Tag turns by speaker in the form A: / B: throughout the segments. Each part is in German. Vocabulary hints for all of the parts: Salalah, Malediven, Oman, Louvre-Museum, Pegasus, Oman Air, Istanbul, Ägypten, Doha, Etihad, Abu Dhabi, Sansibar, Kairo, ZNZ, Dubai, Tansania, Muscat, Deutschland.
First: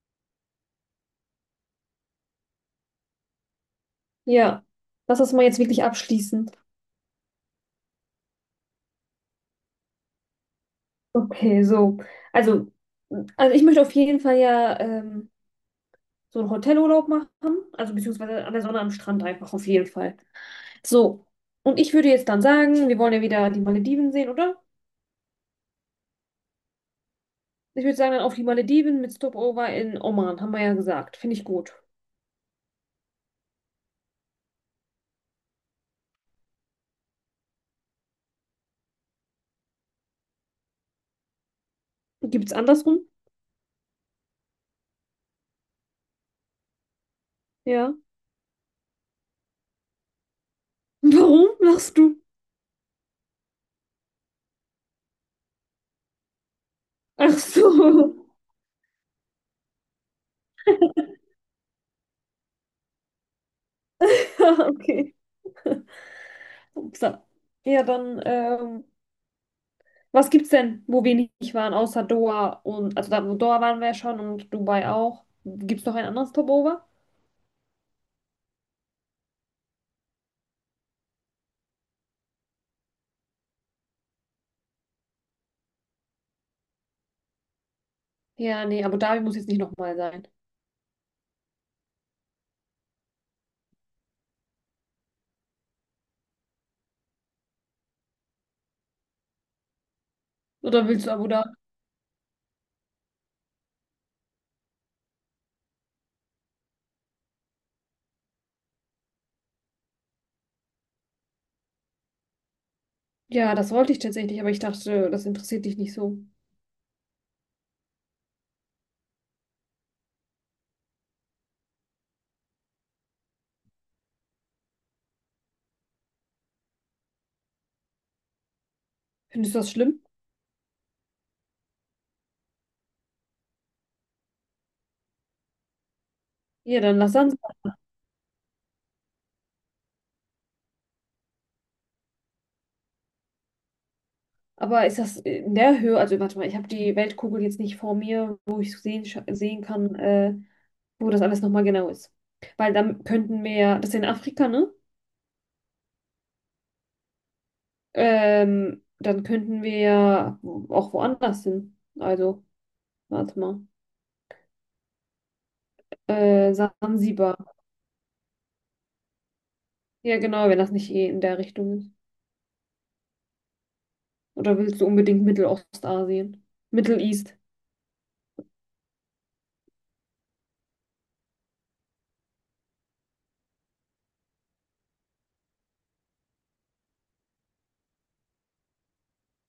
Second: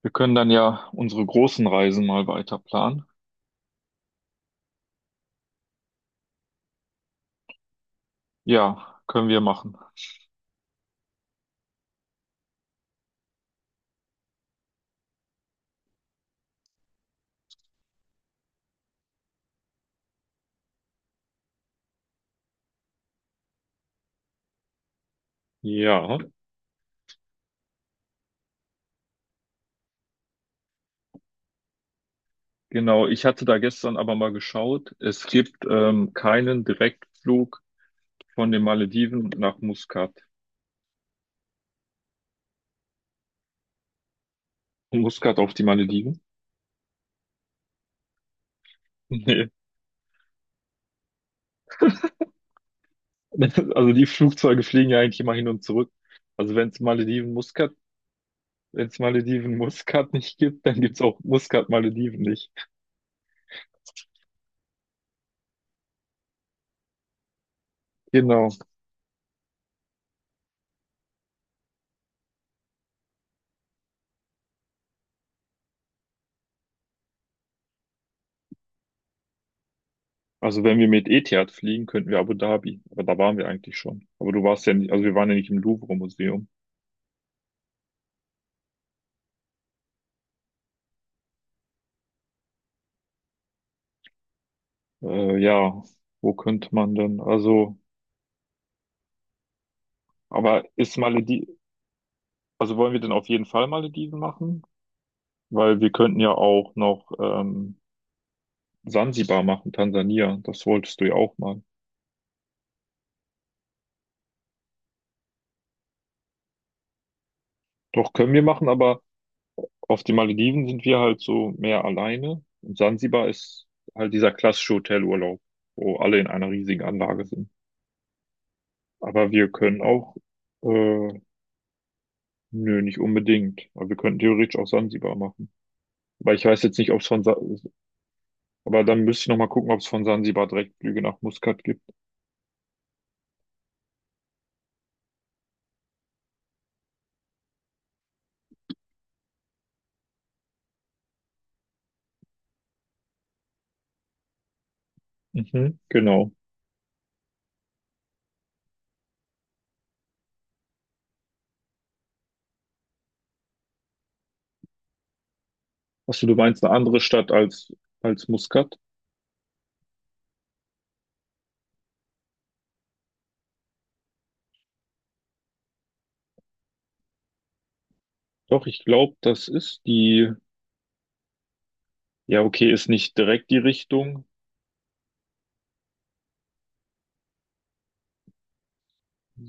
A: Wir können dann ja unsere großen Reisen mal weiter planen.
B: Ja, lass das mal jetzt wirklich abschließen.
A: Ja, können wir machen.
B: Okay, so. Also, also ich möchte auf jeden Fall ja so einen Hotelurlaub machen, also beziehungsweise an der Sonne am Strand einfach auf jeden Fall. So, und ich würde jetzt dann sagen, wir wollen ja wieder die Malediven sehen, oder?
A: Ja,
B: Ich würde sagen, dann auf die Malediven mit Stopover in Oman, haben wir ja gesagt. Finde ich gut.
A: genau. Ich hatte da gestern aber mal geschaut. Es gibt keinen Direktflug von den Malediven nach Muscat.
B: Gibt's andersrum?
A: Von Muscat auf die Malediven?
B: Ja.
A: Nee.
B: Warum lachst du?
A: Also die Flugzeuge fliegen ja eigentlich immer hin und zurück. Also wenn es Malediven
B: Ach so.
A: Muscat, wenn es Malediven Muscat nicht gibt, dann gibt es auch Muscat Malediven nicht.
B: Okay. Upsa. Ja, dann,
A: Genau.
B: was gibt's denn, wo wir nicht waren, außer Doha und, also da, wo Doha waren wir ja schon und Dubai auch. Gibt's noch ein anderes Stopover?
A: Also wenn wir mit Etihad fliegen, könnten wir Abu Dhabi. Aber da waren wir eigentlich schon. Aber du warst ja nicht, also wir waren ja nicht im Louvre-Museum.
B: Ja, nee, Abu Dhabi muss jetzt nicht nochmal sein.
A: Ja, wo könnte man denn? Aber
B: Oder
A: ist
B: willst du Abu Dhabi?
A: Malediven, also wollen wir denn auf jeden Fall Malediven machen? Weil wir könnten ja auch noch Sansibar machen, Tansania. Das wolltest du ja auch mal.
B: Ja, das wollte ich tatsächlich, aber ich dachte, das interessiert dich nicht so.
A: Doch, können wir machen, aber auf den Malediven sind wir halt so mehr alleine. Und Sansibar ist halt dieser klassische Hotelurlaub, wo alle in einer riesigen Anlage sind. Aber wir
B: Findest du das
A: können
B: schlimm?
A: auch, äh, nö, nicht unbedingt. Aber wir könnten theoretisch auch Sansibar machen. Weil ich weiß jetzt
B: Ja,
A: nicht,
B: dann
A: ob es
B: lass
A: von,
B: dann.
A: Sa
B: So.
A: Aber dann müsste ich nochmal gucken, ob es von Sansibar direkt Flüge nach Muscat gibt.
B: Aber ist das in der Höhe, also warte mal, ich habe die Weltkugel jetzt nicht vor mir, wo ich sehen kann, wo das alles nochmal genau ist. Weil dann könnten wir, ja, das ist in Afrika, ne?
A: Mhm, genau.
B: Dann könnten wir ja auch woanders hin. Also, warte mal.
A: Achso, du meinst eine andere Stadt
B: Sansibar.
A: als Muscat?
B: Ja, genau, wenn das nicht eh in der Richtung ist. Oder willst du unbedingt Mittelostasien? Middle East.
A: Doch, ich glaube, das ist die, ja, okay, ist nicht direkt die Richtung.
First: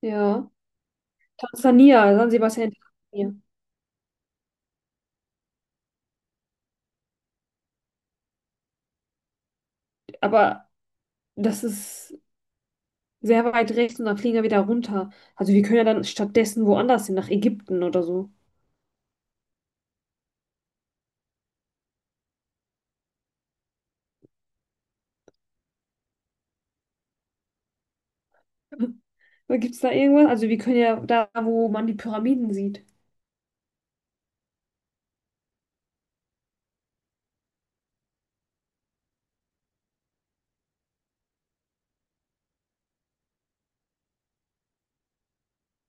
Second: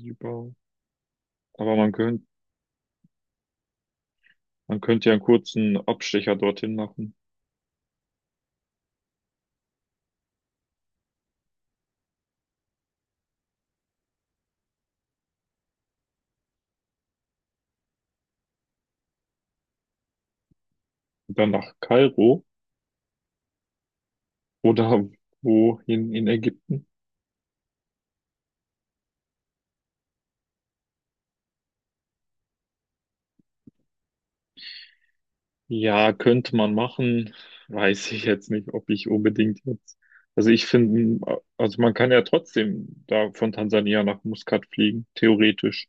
B: Ja.
A: Aber man
B: Tansania,
A: könnte,
B: Sansibar ist ja in Tansania.
A: man könnte ja einen kurzen Abstecher dorthin machen.
B: Aber das ist sehr weit rechts und dann fliegen wir wieder runter. Also wir können ja dann stattdessen woanders hin, nach Ägypten oder so.
A: Und dann nach Kairo oder wohin in Ägypten.
B: Gibt es da irgendwas? Also wir können ja da, wo man die Pyramiden sieht.
A: Ja, könnte man machen. Weiß ich jetzt nicht, ob ich unbedingt jetzt. Also ich finde, also man kann ja trotzdem da von Tansania nach Muscat fliegen, theoretisch.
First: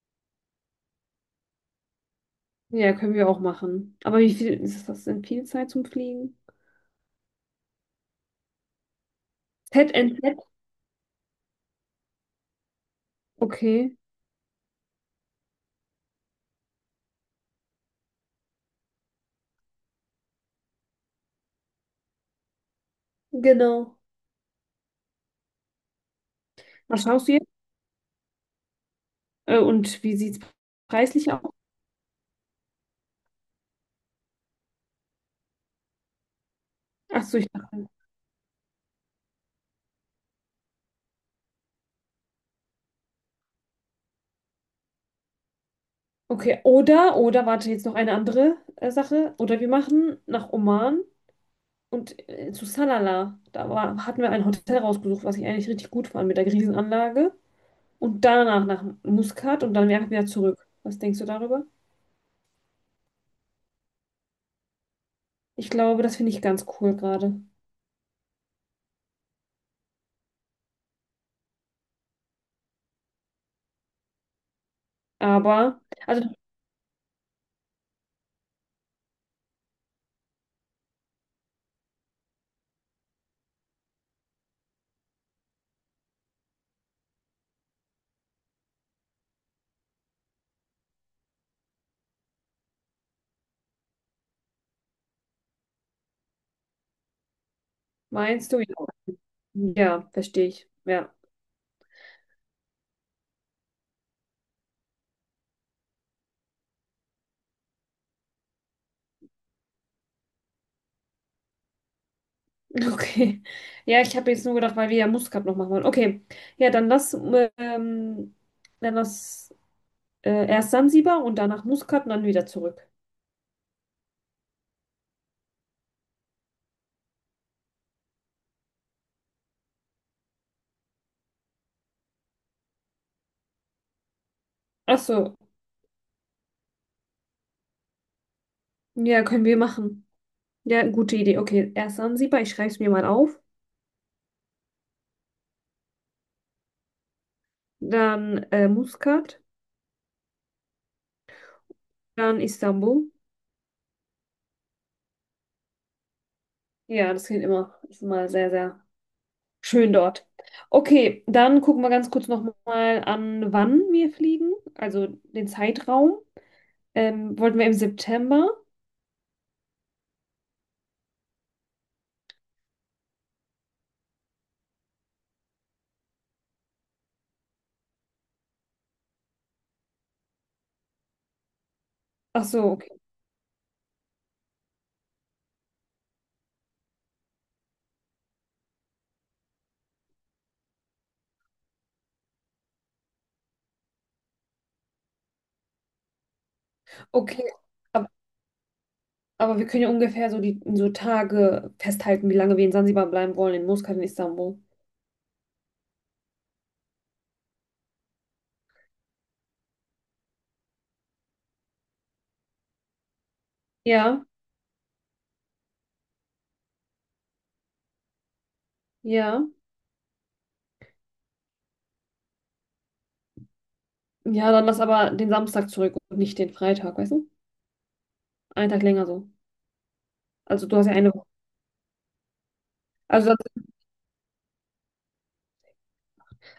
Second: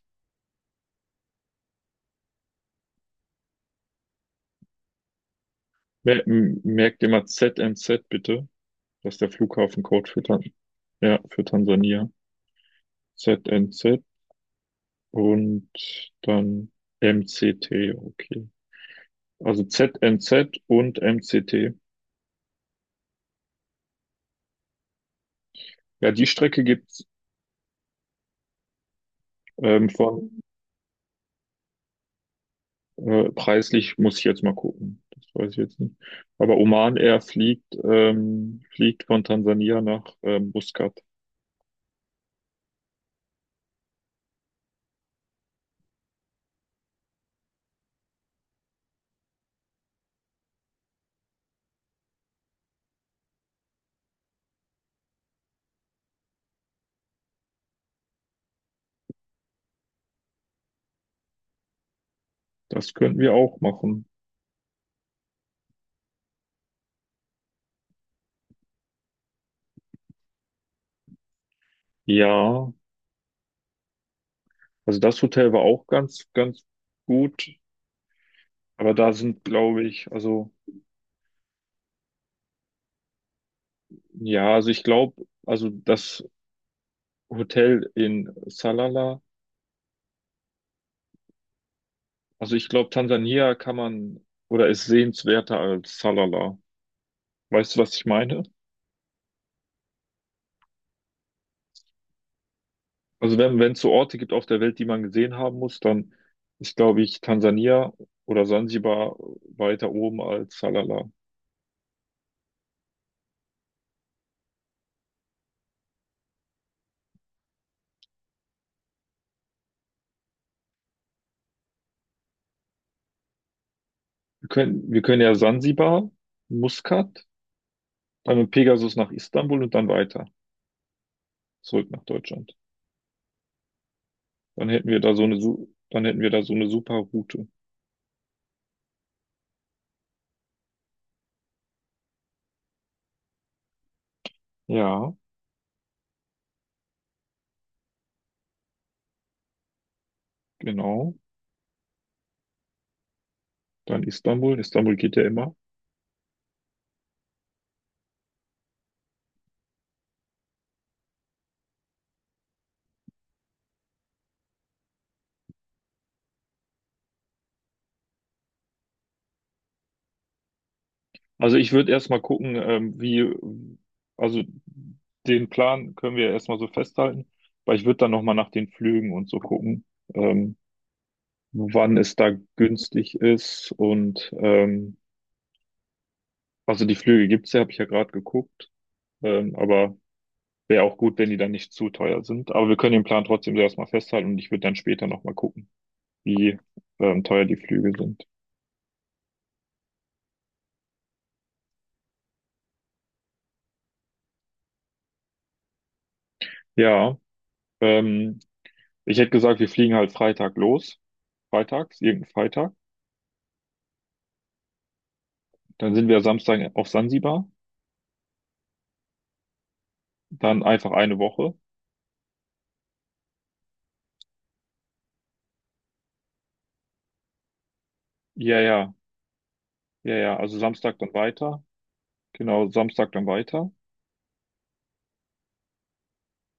B: Ja, können wir auch machen. Aber wie viel ist das denn viel Zeit zum Fliegen?
A: Merkt immer ZNZ bitte. Das ist der Flughafencode für
B: ZNZ?
A: Tan Ja, für Tansania.
B: Okay,
A: ZNZ und dann MCT, okay. Also ZNZ und MCT.
B: genau.
A: Ja, die Strecke
B: Was
A: gibt's
B: schaust du jetzt? Äh, und wie sieht
A: von
B: es preislich aus?
A: Preislich muss ich jetzt mal gucken. Das weiß ich jetzt nicht. Aber Oman Air
B: Ach so, ich
A: fliegt,
B: dachte.
A: fliegt von Tansania nach Muscat.
B: Okay, oder, warte, jetzt noch eine andere Sache. Oder wir machen nach Oman und zu Salalah. Da war, hatten wir ein Hotel rausgesucht, was ich eigentlich richtig gut fand mit der Riesenanlage. Und danach nach Muscat und dann einfach wieder zurück. Was denkst du darüber?
A: Das könnten wir auch machen.
B: Ich glaube, das finde ich ganz cool gerade.
A: Ja, also das Hotel war
B: Aber,
A: auch
B: also
A: ganz, ganz gut. Aber da sind, glaube ich, also, ja, also ich glaube, also das Hotel in Salalah, also ich glaube, Tansania kann man oder ist sehenswerter als Salalah. Weißt du, was ich meine?
B: meinst du, ja. Ja, verstehe ich. Ja,
A: Also wenn es so Orte gibt auf der Welt, die man gesehen haben muss, dann ist, glaube ich, Tansania oder Sansibar weiter oben als Salalah.
B: okay. Ja, ich habe jetzt nur gedacht, weil wir ja Muskat noch machen wollen. Okay, ja, dann lass erst Sansibar und danach Muskat und dann wieder zurück.
A: Wir können ja Sansibar, Muscat, dann mit Pegasus nach Istanbul und dann weiter zurück nach Deutschland.
B: Ach so,
A: Dann hätten wir da so eine super Route.
B: ja, können wir machen. Ja, gute Idee. Okay, erst Sansibar, ich schreibe es mir mal auf.
A: Ja,
B: Dann Muskat,
A: genau.
B: dann Istanbul.
A: Dann Istanbul. Istanbul geht ja immer.
B: Ja, das klingt immer, ist immer sehr, sehr schön dort. Okay, dann gucken wir ganz kurz nochmal an, wann wir fliegen, also den Zeitraum. Wollten wir im September?
A: Also ich würde erstmal gucken, wie, also den Plan können wir erstmal so festhalten, weil ich würde dann nochmal nach den Flügen und so gucken, ähm, wann es da
B: Ach so, okay.
A: günstig ist also die Flüge gibt's ja, habe ich ja gerade geguckt, aber wäre auch gut, wenn die dann nicht zu teuer sind. Aber wir können den Plan trotzdem so erstmal festhalten und ich würde dann später nochmal gucken, wie
B: Okay,
A: teuer die Flüge
B: aber,
A: sind.
B: aber wir können ja ungefähr so die so Tage festhalten, wie lange wir in Sansibar bleiben wollen, in Muscat, in Istanbul.
A: Ja, ähm, Ich hätte gesagt, wir fliegen halt Freitag los, freitags, irgendein Freitag.
B: Ja,
A: Dann sind wir Samstag auf Sansibar,
B: ja.
A: dann einfach eine Woche.
B: Ja, dann lass aber den Samstag zurück und nicht den Freitag, weißt du?
A: Ja,
B: Einen Tag
A: ja,
B: länger so.
A: ja, ja, also
B: Also du hast ja
A: Samstag
B: eine
A: dann
B: Woche.
A: weiter. Genau, Samstag dann
B: Also,
A: weiter.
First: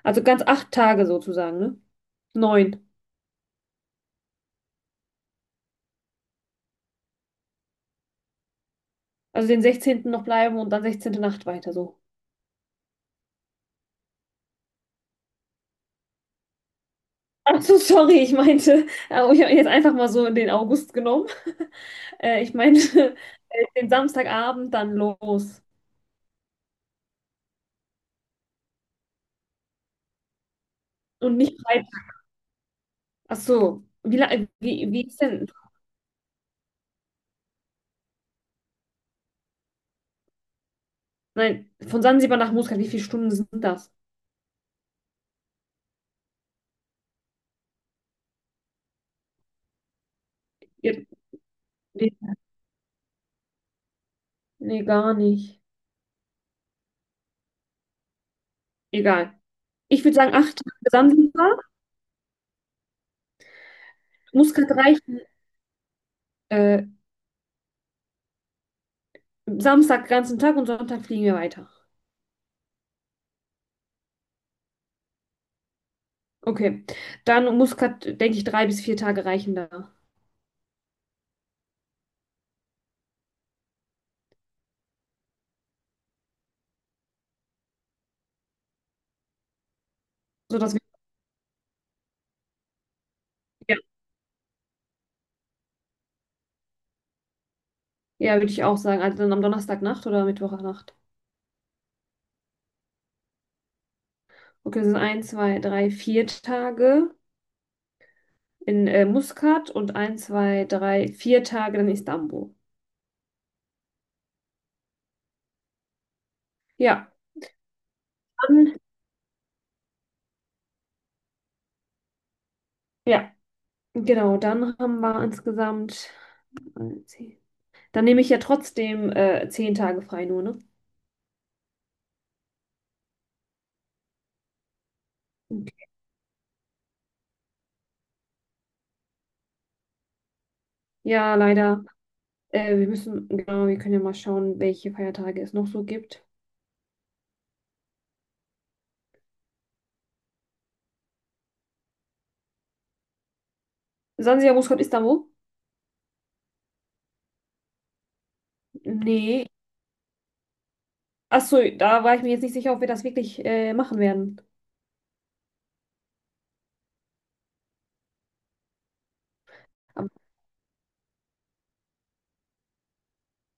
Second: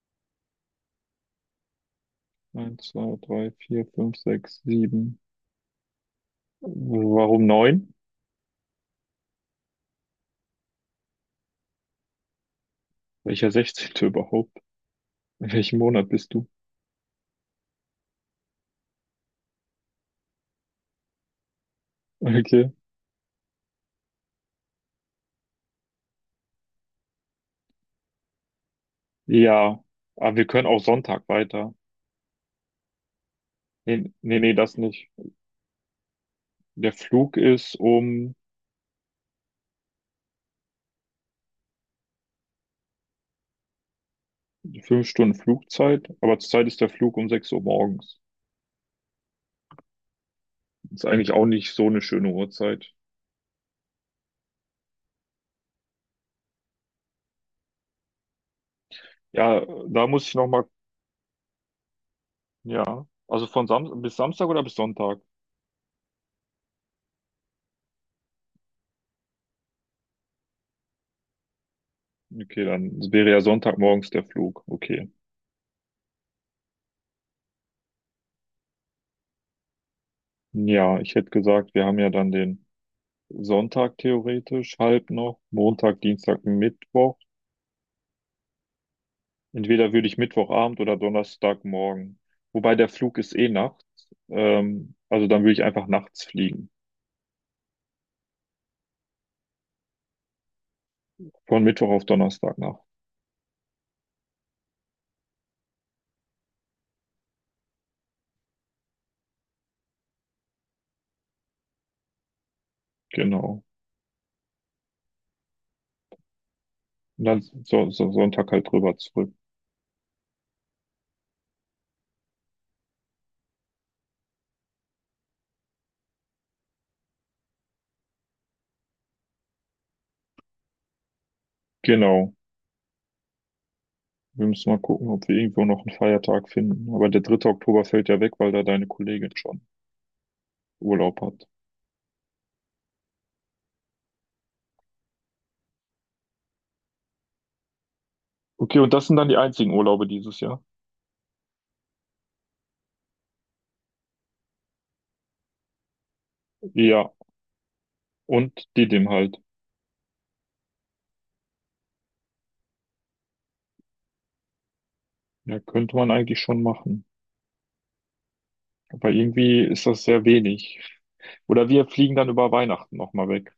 B: also ganz 8 Tage sozusagen, ne? Neun.
A: Eins, zwei, drei, vier, fünf, sechs, sieben. Warum neun?
B: Also den 16. noch bleiben und dann 16. Nacht weiter so.
A: Welcher 16. überhaupt? In welchem Monat bist du?
B: Ach so, sorry, ich meinte, oh, ich habe jetzt einfach mal so den August genommen. Ich
A: Okay.
B: meinte den Samstagabend dann los.
A: Ja, aber wir können auch Sonntag
B: Und nicht
A: weiter.
B: breit. Ach so.
A: Nee,
B: Wie, la-
A: nee, nee, das
B: wie, wie
A: nicht.
B: ist denn?
A: Der Flug ist um
B: Nein, von Sansibar nach Muscat, wie viele Stunden sind das?
A: Fünf Stunden Flugzeit, aber zurzeit ist der Flug um 6 Uhr morgens. Ist
B: Ihr-
A: eigentlich auch nicht so eine
B: Nee,
A: schöne Uhrzeit.
B: nee, gar nicht. Egal.
A: Ja,
B: Ich
A: da
B: würde
A: muss
B: sagen,
A: ich noch
B: acht
A: mal
B: Tage Sansibar.
A: Ja. Also von Sam bis Samstag oder
B: Muscat
A: bis Sonntag?
B: reichen. Äh, Samstag ganzen Tag und Sonntag fliegen wir weiter.
A: Okay, dann wäre ja Sonntagmorgens der Flug. Okay.
B: Okay. Dann Muscat, denke ich, 3 bis 4 Tage reichen da.
A: Ja, ich hätte gesagt, wir haben ja dann den Sonntag theoretisch halb noch, Montag, Dienstag, Mittwoch. Entweder würde ich
B: So, dass
A: Mittwochabend
B: wir,
A: oder Donnerstagmorgen. Wobei der Flug ist eh
B: ja,
A: nachts. Also dann würde ich einfach nachts fliegen.
B: ja, würde ich auch sagen. Also dann am Donnerstagnacht oder Mittwochnacht.
A: Von Mittwoch auf Donnerstagnacht.
B: Okay, das sind ein, zwei, drei, vier Tage in Muscat und ein, zwei, drei, vier Tage in Istanbul.
A: Genau.
B: Ja,
A: Und dann so, so Sonntag halt
B: dann,
A: drüber zurück.
B: ja, genau, dann haben wir insgesamt 10. Dann nehme ich ja trotzdem 10 Tage frei nur, ne?
A: Genau. Wir müssen mal gucken, ob wir irgendwo noch einen Feiertag finden. Aber der dritte Oktober fällt ja weg, weil da deine Kollegin schon Urlaub
B: Ja,
A: hat.
B: leider. Wir müssen, genau, wir können ja mal schauen, welche Feiertage es noch so gibt.
A: Okay, und das sind dann die einzigen Urlaube dieses Jahr?
B: Sansibar, Muscat, Istanbul?
A: Ja, und die dem halt.
B: Nee. Achso, da war ich mir jetzt nicht sicher, ob wir das wirklich machen werden.
A: Ja, könnte man eigentlich schon machen. Aber irgendwie ist das
B: Aber,
A: sehr wenig. Oder wir fliegen dann über Weihnachten nochmal weg.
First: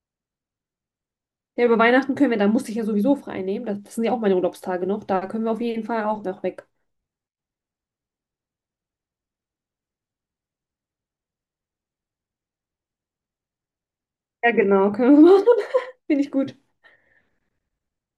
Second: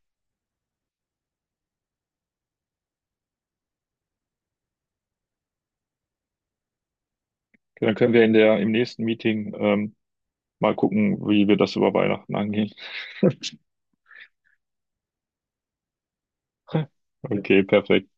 B: ja, über Weihnachten können wir, da musste ich ja sowieso frei nehmen. Das sind ja auch meine Urlaubstage noch. Da können wir auf jeden Fall auch noch weg.
A: Dann können wir in der, im nächsten Meeting mal gucken, wie wir das über Weihnachten angehen.
B: Ja, genau, können wir machen. Finde ich gut.
A: Okay, perfekt.